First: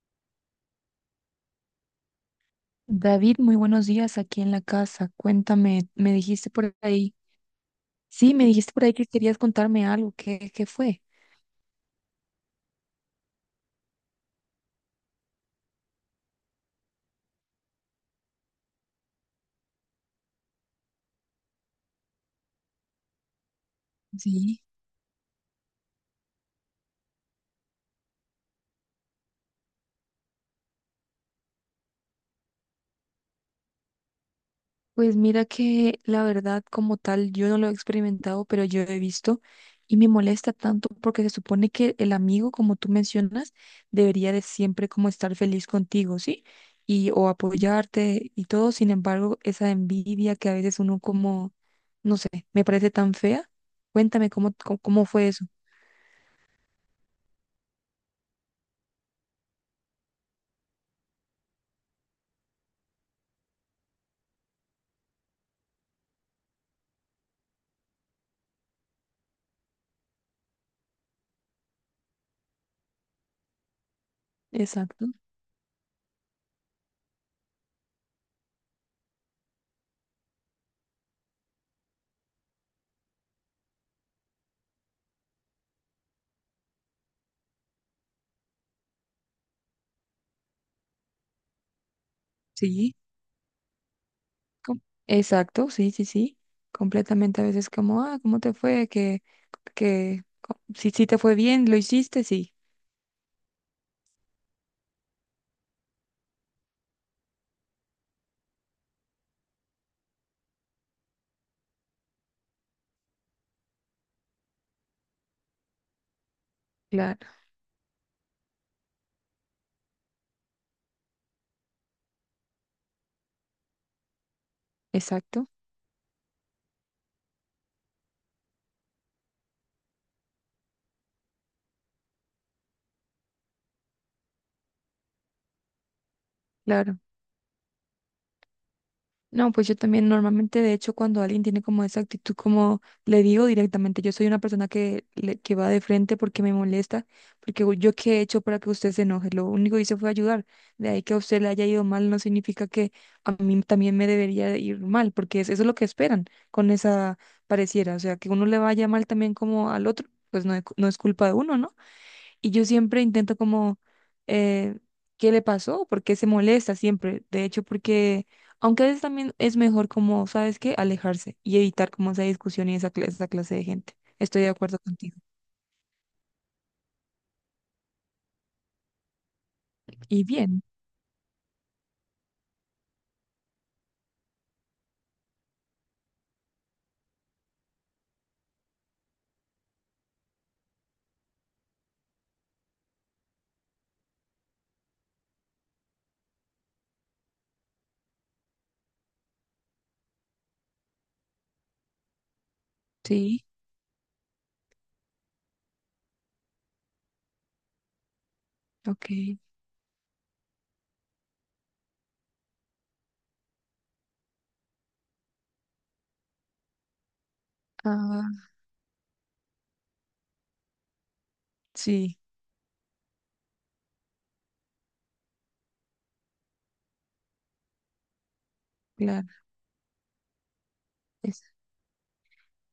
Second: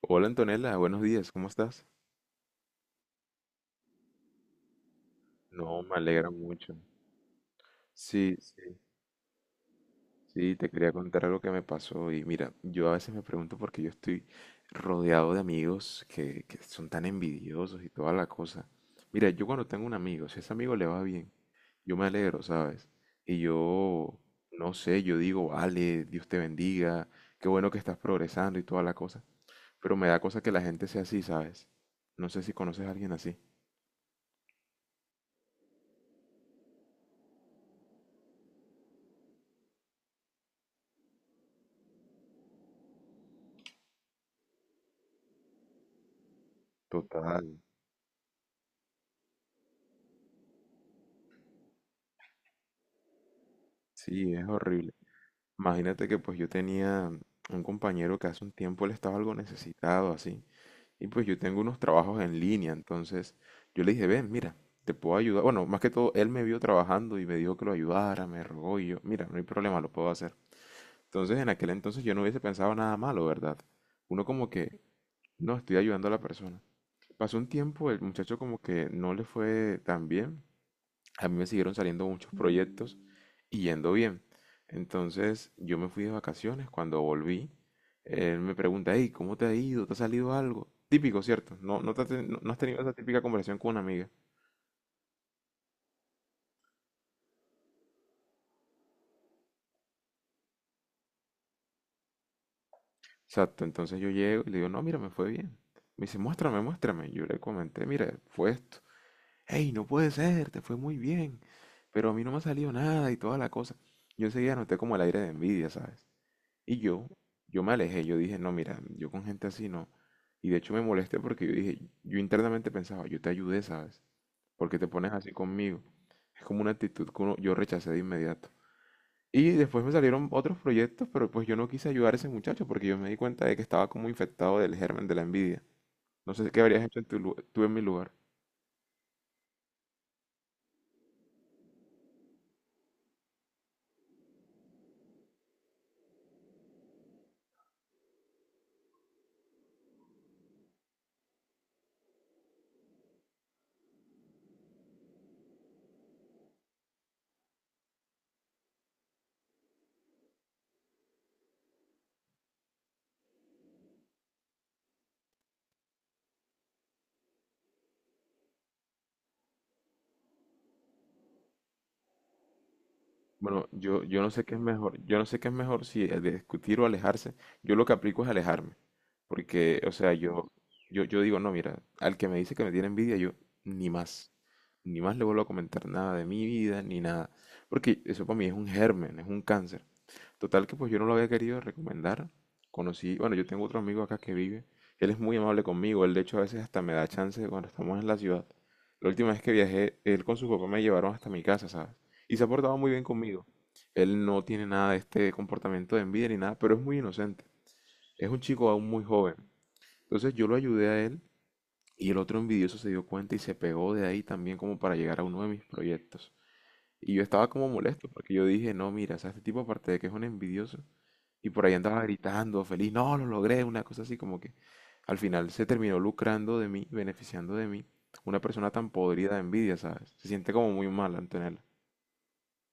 Hola Antonella, buenos días, ¿cómo estás? David, muy buenos días aquí en la casa. No, Cuéntame, me me alegra dijiste por mucho. ahí. Sí, Sí, me dijiste sí, por ahí que querías contarme algo. ¿Qué, sí, qué te quería fue? contar algo que me pasó y mira, yo a veces me pregunto por qué yo estoy rodeado de amigos que son tan envidiosos y toda la cosa. Mira, yo cuando tengo un amigo, si a ese amigo le va bien, yo me alegro, ¿sabes? Y yo, Sí, no sé, yo digo, vale, Dios te bendiga, qué bueno que estás progresando y toda la cosa, pero me da cosa que la gente sea así, ¿sabes? No sé si conoces a alguien así. pues mira que la verdad como tal yo no lo he experimentado, pero yo he visto y me molesta tanto porque se supone que el amigo, como tú mencionas, debería de siempre como estar feliz contigo, ¿sí? Y o Total, apoyarte y todo. Sin embargo, esa envidia que a veces uno como, no sé, me parece tan fea. Cuéntame sí, es cómo, cómo, horrible. cómo fue eso. Imagínate que pues yo tenía un compañero que hace un tiempo él estaba algo necesitado así. Y pues yo tengo unos trabajos en línea, entonces yo le dije, ven, mira, te puedo ayudar. Bueno, más que todo, él me vio trabajando y me dijo que lo ayudara, me rogó y yo, mira, no hay problema, lo puedo hacer. Entonces en aquel entonces yo no hubiese pensado nada malo, ¿verdad? Uno como que, Exacto. no, estoy ayudando a la persona. Pasó un tiempo, el muchacho como que no le fue tan bien. A mí me siguieron saliendo muchos proyectos y yendo bien. Entonces yo me fui de vacaciones, cuando volví, él me pregunta, hey, ¿cómo te ha ido? ¿Te ha salido algo? Típico, ¿cierto? No has tenido esa Sí, típica conversación con una amiga. com- exacto, sí, sí, sí. Completamente a veces como, ah, ¿cómo te fue? Si, si te fue bien, lo hiciste, sí. Exacto, entonces yo llego y le digo, no, mira, me fue bien. Me dice, muéstrame, muéstrame. Yo le comenté, mira, fue esto. Hey, no puede ser, te fue muy bien. Pero a mí no me ha salido nada y toda la cosa. Yo enseguida noté como el aire de envidia, ¿sabes? Y yo, Claro, yo me alejé, yo dije, no, mira, yo con gente así no. Y de hecho me molesté porque yo dije, yo internamente pensaba, yo te ayudé, ¿sabes? Porque te pones así exacto, conmigo. Es como una actitud que uno- yo rechacé de inmediato. Y después me salieron otros proyectos, pero pues yo no quise ayudar a ese muchacho porque yo me di cuenta de que estaba como infectado del germen de la envidia. No sé qué habrías claro. hecho en tu tú en mi lugar. No, pues yo también normalmente, de hecho, cuando alguien tiene como esa actitud, como le digo directamente, yo soy una persona que, que va de frente porque me molesta, porque yo qué he hecho para que usted se enoje. Lo único que hice fue ayudar. De ahí que a usted le haya ido mal no significa que a mí también me debería de ir mal, porque eso es lo que esperan con esa pareciera, o sea, que uno le vaya mal también como al otro. Pues no, es no es culpa de uno, ¿no? Y yo siempre intento como, eh, ¿qué le pasó? ¿Por qué se molesta siempre? De hecho, porque, aunque a veces también es mejor como, ¿sabes qué? Alejarse y evitar como esa discusión y esa clase de Bueno, gente. yo no Estoy sé de qué es acuerdo mejor. contigo. Yo no sé qué es mejor si discutir o alejarse. Yo lo que aplico es alejarme. Porque, o sea, Y yo, bien, yo digo, no, mira, al que me dice que me tiene envidia, yo ni más, ni más le vuelvo a comentar nada de mi vida, ni nada. Porque eso para mí es un germen, es un cáncer. Total que pues yo no lo había querido recomendar. Conocí, bueno, yo tengo otro amigo acá que vive. Él es muy amable conmigo. Él de hecho a veces hasta me da chance cuando estamos en la ciudad. La última vez que viajé, él con su papá me llevaron hasta mi casa, ¿sabes? Y se ha portado muy bien sí, conmigo. Él no tiene nada de este comportamiento de envidia ni nada, pero es muy inocente. Es un chico aún muy joven. ok. Entonces yo lo ayudé a él y el otro envidioso se dio cuenta y se pegó de ahí también como para llegar a uno de mis proyectos. Y yo estaba como molesto porque yo Ah, dije, no, mira, o sea, este tipo aparte de que es un envidioso y por ahí andaba sí, gritando, feliz, no, lo logré, una cosa así como que al final se terminó lucrando de mí, beneficiando de mí. Una persona tan claro. podrida de envidia, ¿sabes? Se siente como muy mal, Antonella.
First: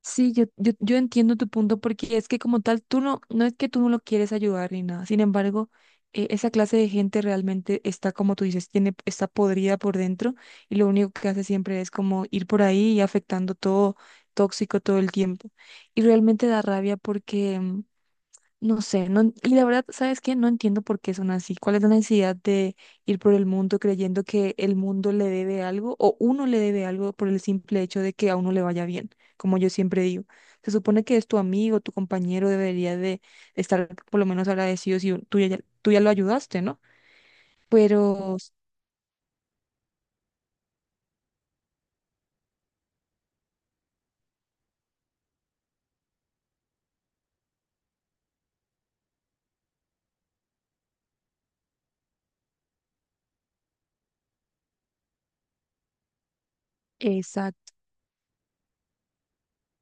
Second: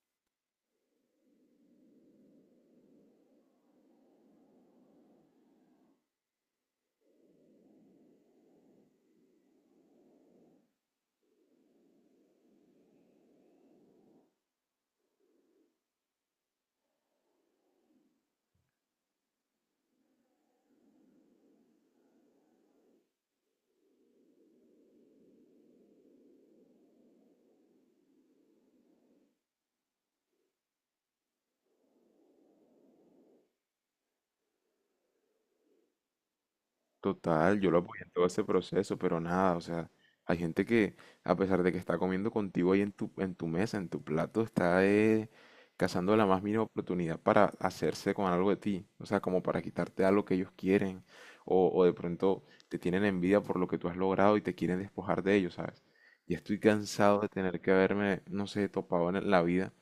Sí, yo entiendo tu punto porque es que como tal, tú no, no es que tú no lo quieres ayudar ni nada. Sin embargo, esa clase de gente realmente está, como tú dices, tiene, está podrida por dentro, y lo único que hace siempre es como ir por ahí y afectando todo, tóxico todo el tiempo. Y realmente da rabia porque... no sé, no, y la verdad, ¿sabes qué? No entiendo por qué son así. ¿Cuál es la necesidad de ir por el mundo creyendo que el mundo le debe algo o uno le debe algo por el simple hecho de que a uno le vaya bien? Como yo siempre digo, se supone que es tu amigo, tu compañero, debería de estar por lo menos agradecido si tú ya lo ayudaste, ¿no? Total, yo lo apoyé en todo Pero, ese proceso, pero nada, o sea, hay gente que a pesar de que está comiendo contigo ahí en en tu mesa, en tu plato, está cazando la más mínima oportunidad para hacerse con algo de ti, o sea, como para quitarte algo que ellos quieren, o de pronto te tienen envidia por lo que tú has logrado y te quieren despojar de ellos, ¿sabes? Ya estoy cansado de tener que exacto, haberme, no sé, topado en la vida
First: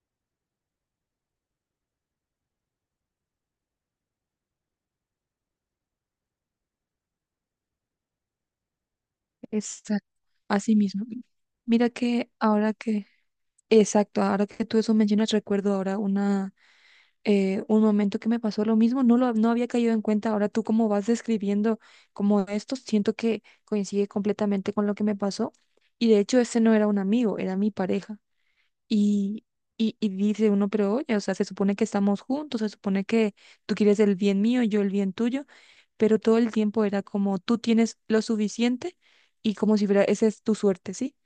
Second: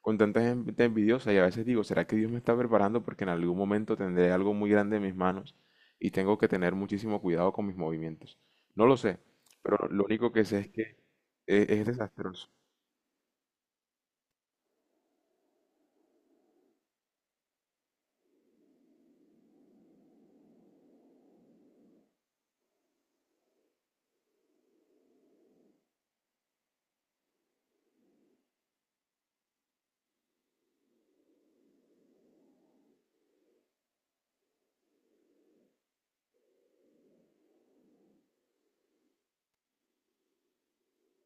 con tanta gente envidiosa y a veces digo, ¿será que Dios me está preparando porque en algún momento tendré algo muy grande en mis manos y tengo que tener muchísimo cuidado con mis movimientos? No lo sé, pero lo exacto, único que sé es así que mismo. Es Mira que desastroso. ahora que, exacto, ahora que tú eso mencionas, recuerdo ahora una un momento que me pasó lo mismo, no lo no había caído en cuenta. Ahora tú como vas describiendo como esto, siento que coincide completamente con lo que me pasó. Y de hecho ese no era un amigo, era mi pareja. Y, y dice uno, pero oye, o sea, se supone que estamos juntos, se supone que tú quieres el bien mío, yo el bien tuyo, pero todo el tiempo era como tú tienes lo suficiente y como si fuera, esa es tu suerte, ¿sí?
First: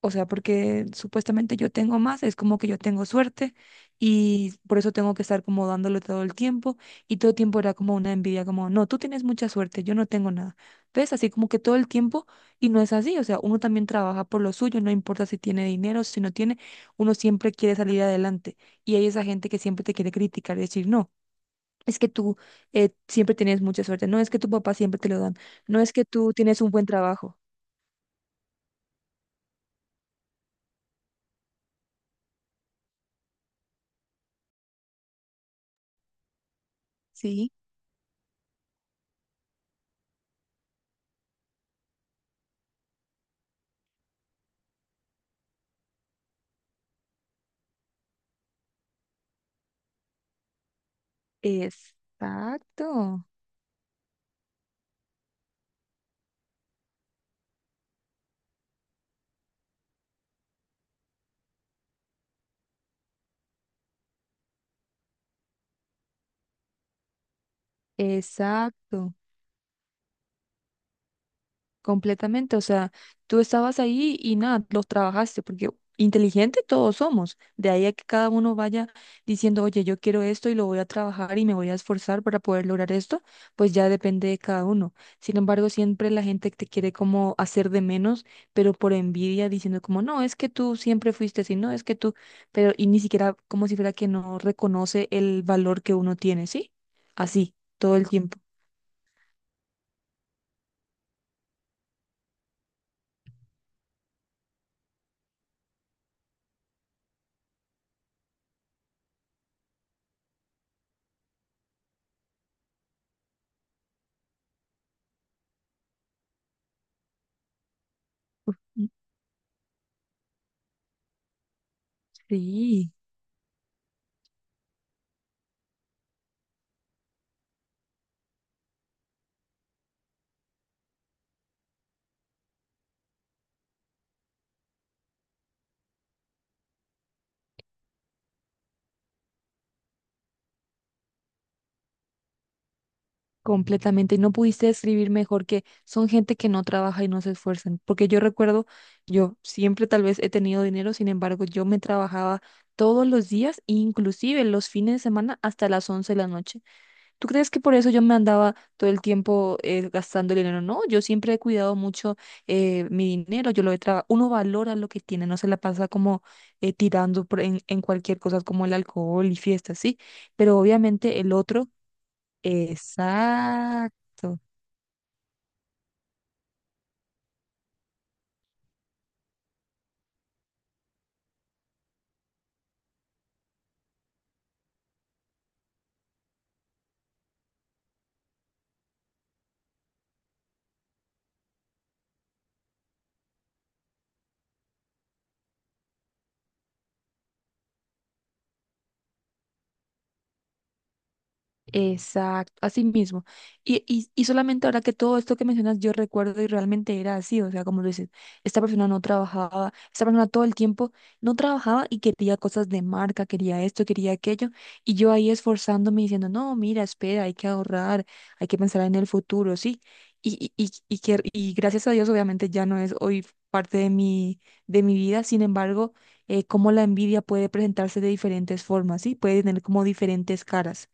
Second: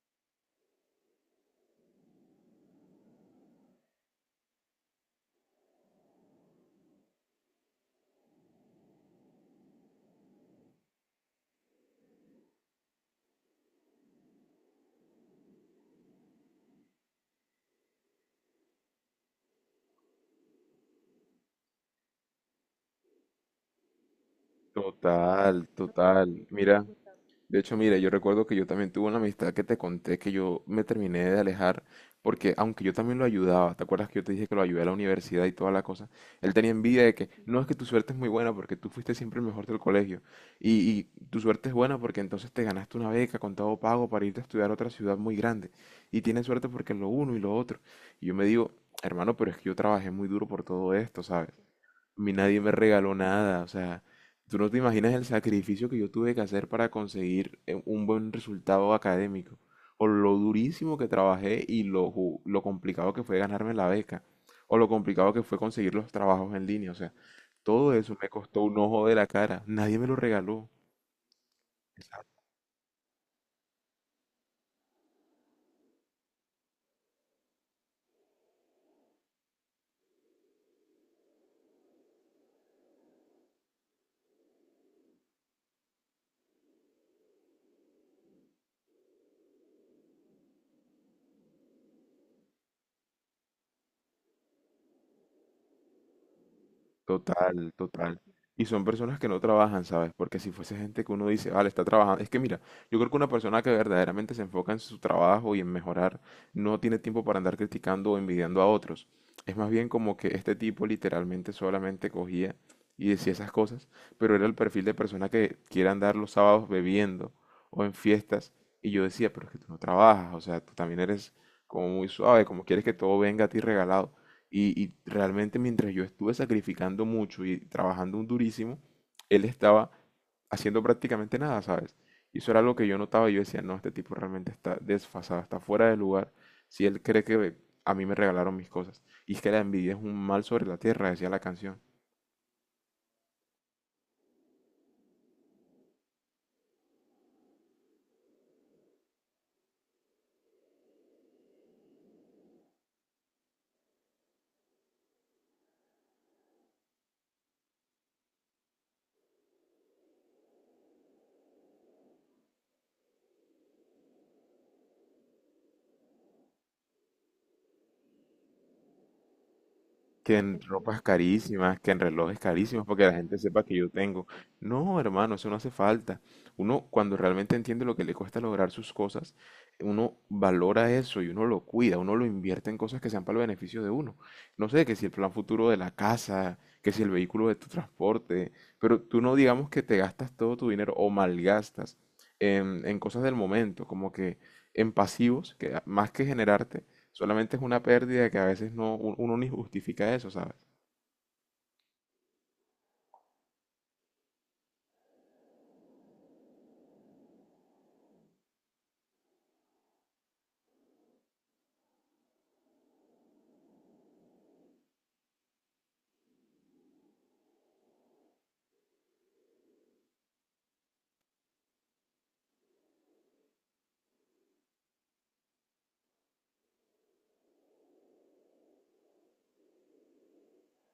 O sea, porque supuestamente yo tengo más, es como que yo tengo suerte y por eso tengo que estar como dándole todo el tiempo, y todo el tiempo era como una envidia, como, no, tú tienes mucha suerte, yo no tengo nada. ¿Ves? Así como que todo el tiempo, y no es así, o sea, uno también trabaja por lo suyo, no importa si tiene dinero, si no tiene, uno siempre quiere salir adelante, y hay esa gente que siempre te quiere criticar y decir, no. Es que tú siempre tienes mucha suerte, no es que tu papá siempre te lo dan, Total, no es que tú total. tienes un Mira. buen trabajo. De hecho, mira, yo recuerdo que yo también tuve una amistad que te conté que yo me terminé de alejar porque aunque yo también lo ayudaba, ¿te acuerdas que yo te dije que lo ayudé a la universidad y toda la cosa? Él tenía envidia de que Sí, no es que tu suerte es muy buena porque tú fuiste siempre el mejor del colegio y tu suerte es buena porque entonces te ganaste una beca con todo pago para irte a estudiar a otra ciudad muy grande y tienes suerte porque lo uno y lo otro. Y yo me digo, hermano, pero es que yo trabajé muy duro por todo esto, ¿sabes? A mí nadie me regaló exacto. nada, o sea, tú no te imaginas el sacrificio que yo tuve que hacer para conseguir un buen resultado académico, o lo durísimo que trabajé y lo, lo complicado que fue ganarme la beca, o lo complicado que fue conseguir los trabajos en línea, o sea, todo eso me costó un ojo de Exacto, la cara, nadie me lo regaló. completamente. O sea, tú estabas ahí y nada, los trabajaste, porque inteligente todos somos. De ahí a que cada uno vaya diciendo, oye, yo quiero esto y lo voy a trabajar y me voy a esforzar para poder lograr esto, pues ya depende de cada uno. Sin embargo, siempre la gente te quiere como hacer de menos, pero por envidia, diciendo como, no, es que tú siempre fuiste así, no, es que tú, pero y ni siquiera como si fuera que no reconoce el valor que uno tiene, ¿sí? Así, Total, todo el total. tiempo. Y son personas que no trabajan, ¿sabes? Porque si fuese gente que uno dice, vale, está trabajando. Es que mira, yo creo que una persona que verdaderamente se enfoca en su trabajo y en mejorar, no tiene tiempo para andar criticando o envidiando a otros. Es más bien como que este tipo literalmente solamente cogía y decía esas cosas, pero era el perfil de persona que quiere andar los sábados bebiendo o en fiestas. Mm, Y yo decía, pero es que tú no trabajas, o sea, tú también eres como muy suave, como quieres que sí. todo venga a ti regalado. Y realmente mientras yo estuve sacrificando mucho y trabajando un durísimo, él estaba haciendo prácticamente nada, ¿sabes? Y eso era lo que yo notaba. Yo decía, no, este tipo realmente está desfasado, está fuera de lugar. Si él cree que a mí me regalaron mis cosas. Y es que la envidia es un mal sobre la tierra, decía la canción. Completamente, y no pudiste describir mejor que son gente que no trabaja y no se esfuerzan, porque yo recuerdo, yo siempre tal vez he tenido dinero, sin embargo, yo me trabajaba todos los días, inclusive los fines de semana hasta las 11 de la noche. ¿Tú crees que por eso yo me andaba todo el tiempo gastando dinero? No, yo siempre he cuidado mucho, mi dinero, yo lo he trabajado, uno valora lo que tiene, no se la pasa como tirando por en cualquier cosa como el alcohol y fiestas, sí, Que pero en ropas obviamente el otro. carísimas, que en relojes carísimos, porque la gente sepa que yo tengo. Exacto. No, hermano, eso no hace falta. Uno, cuando realmente entiende lo que le cuesta lograr sus cosas, uno valora eso y uno lo cuida, uno lo invierte en cosas que sean para el beneficio de uno. No sé, que si el plan futuro de la casa, que si el vehículo de tu transporte, pero tú no digamos que te gastas todo tu dinero o malgastas en cosas del momento, como que en pasivos, que más que generarte solamente es una pérdida que a veces no, uno ni justifica eso, ¿sabes? Exacto, así mismo. Y, y solamente ahora que todo esto que mencionas yo recuerdo y realmente era así, o sea, como lo dices, esta persona no trabajaba, esta persona todo el tiempo no trabajaba y quería cosas de marca, quería esto, quería aquello, y yo ahí esforzándome diciendo, no, mira, espera, hay que ahorrar, hay que pensar en el futuro, sí. Y, y que, y gracias a Dios, obviamente ya no es hoy parte de mi vida, sin embargo, cómo la envidia puede presentarse de diferentes formas, sí, puede tener como diferentes caras,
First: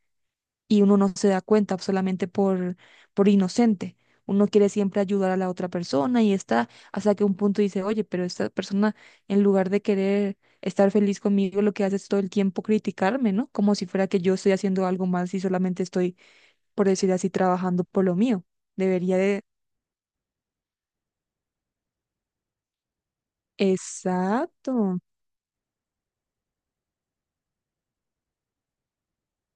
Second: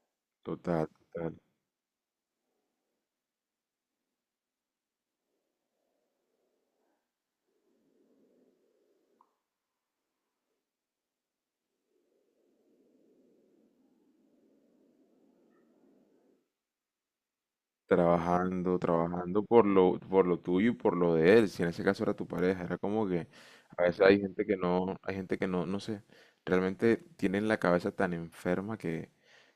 y Total, uno no se total. da cuenta solamente por inocente. Uno quiere siempre ayudar a la otra persona y está hasta que un punto dice, oye, pero esta persona en lugar de querer estar feliz conmigo, lo que hace es todo el tiempo criticarme, ¿no? Como si fuera que yo estoy haciendo algo mal si solamente estoy, por decir así, trabajando por lo mío. Trabajando, Debería de... trabajando por por lo tuyo y por lo de él. Si en ese caso era tu pareja, era como que a veces hay gente que no, Exacto, hay gente que no, no sé, realmente tienen la cabeza tan enferma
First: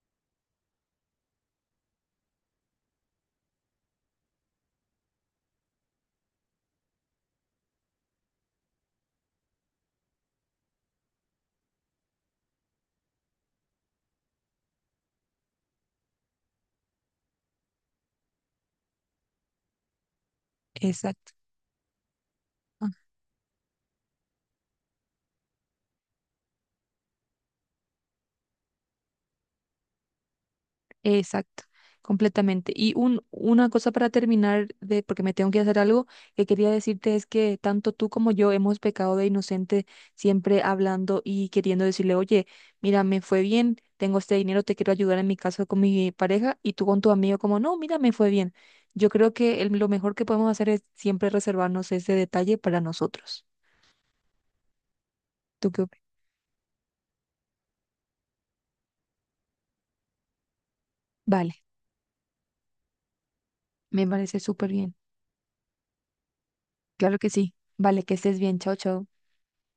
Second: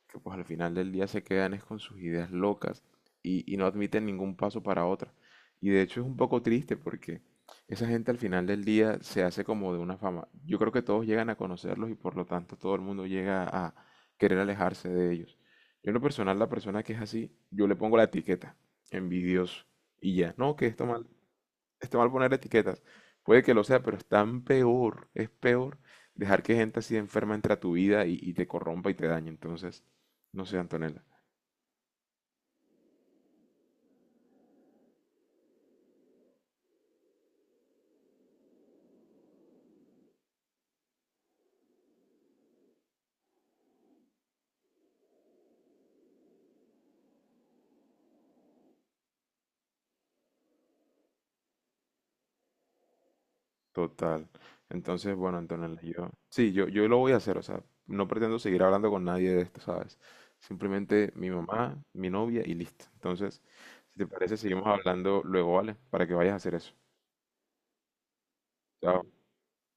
que pues al final del día se quedan es con sus ideas locas y no admiten ningún paso para otra. Y de hecho es un poco triste porque esa gente al final del día se hace como de una fama. Yo creo que todos llegan a conocerlos y por lo tanto todo el mundo llega a querer alejarse de ellos. Yo en lo personal, la persona que es así, yo le pongo la etiqueta, envidioso, y ya. No, que exacto. está mal poner etiquetas. Puede que lo sea, pero es tan peor, es peor dejar que gente así enferma entre a tu vida y te corrompa y te dañe. Entonces, no sé, Antonella, Exacto, completamente. Y un, una cosa para terminar, de, porque me tengo que hacer algo, que quería decirte es que tanto tú como yo hemos pecado de inocente siempre hablando y queriendo decirle, oye, mira, me fue bien, tengo este dinero, te quiero ayudar, en mi caso con mi pareja y tú con tu amigo como, no, mira, me fue bien. Yo creo que lo mejor que podemos hacer es siempre reservarnos ese detalle para nosotros. total. Entonces, bueno, ¿Tú Antonella, qué opinas? yo, sí, yo lo voy a hacer, o sea, no pretendo seguir hablando con nadie de esto, ¿sabes? Simplemente mi Vale, mamá, mi novia y listo. Entonces, si te me parece, parece seguimos súper bien. hablando luego, ¿vale? Para que vayas a hacer eso. Claro que sí. Vale, que estés bien. Chao, chao. Chao.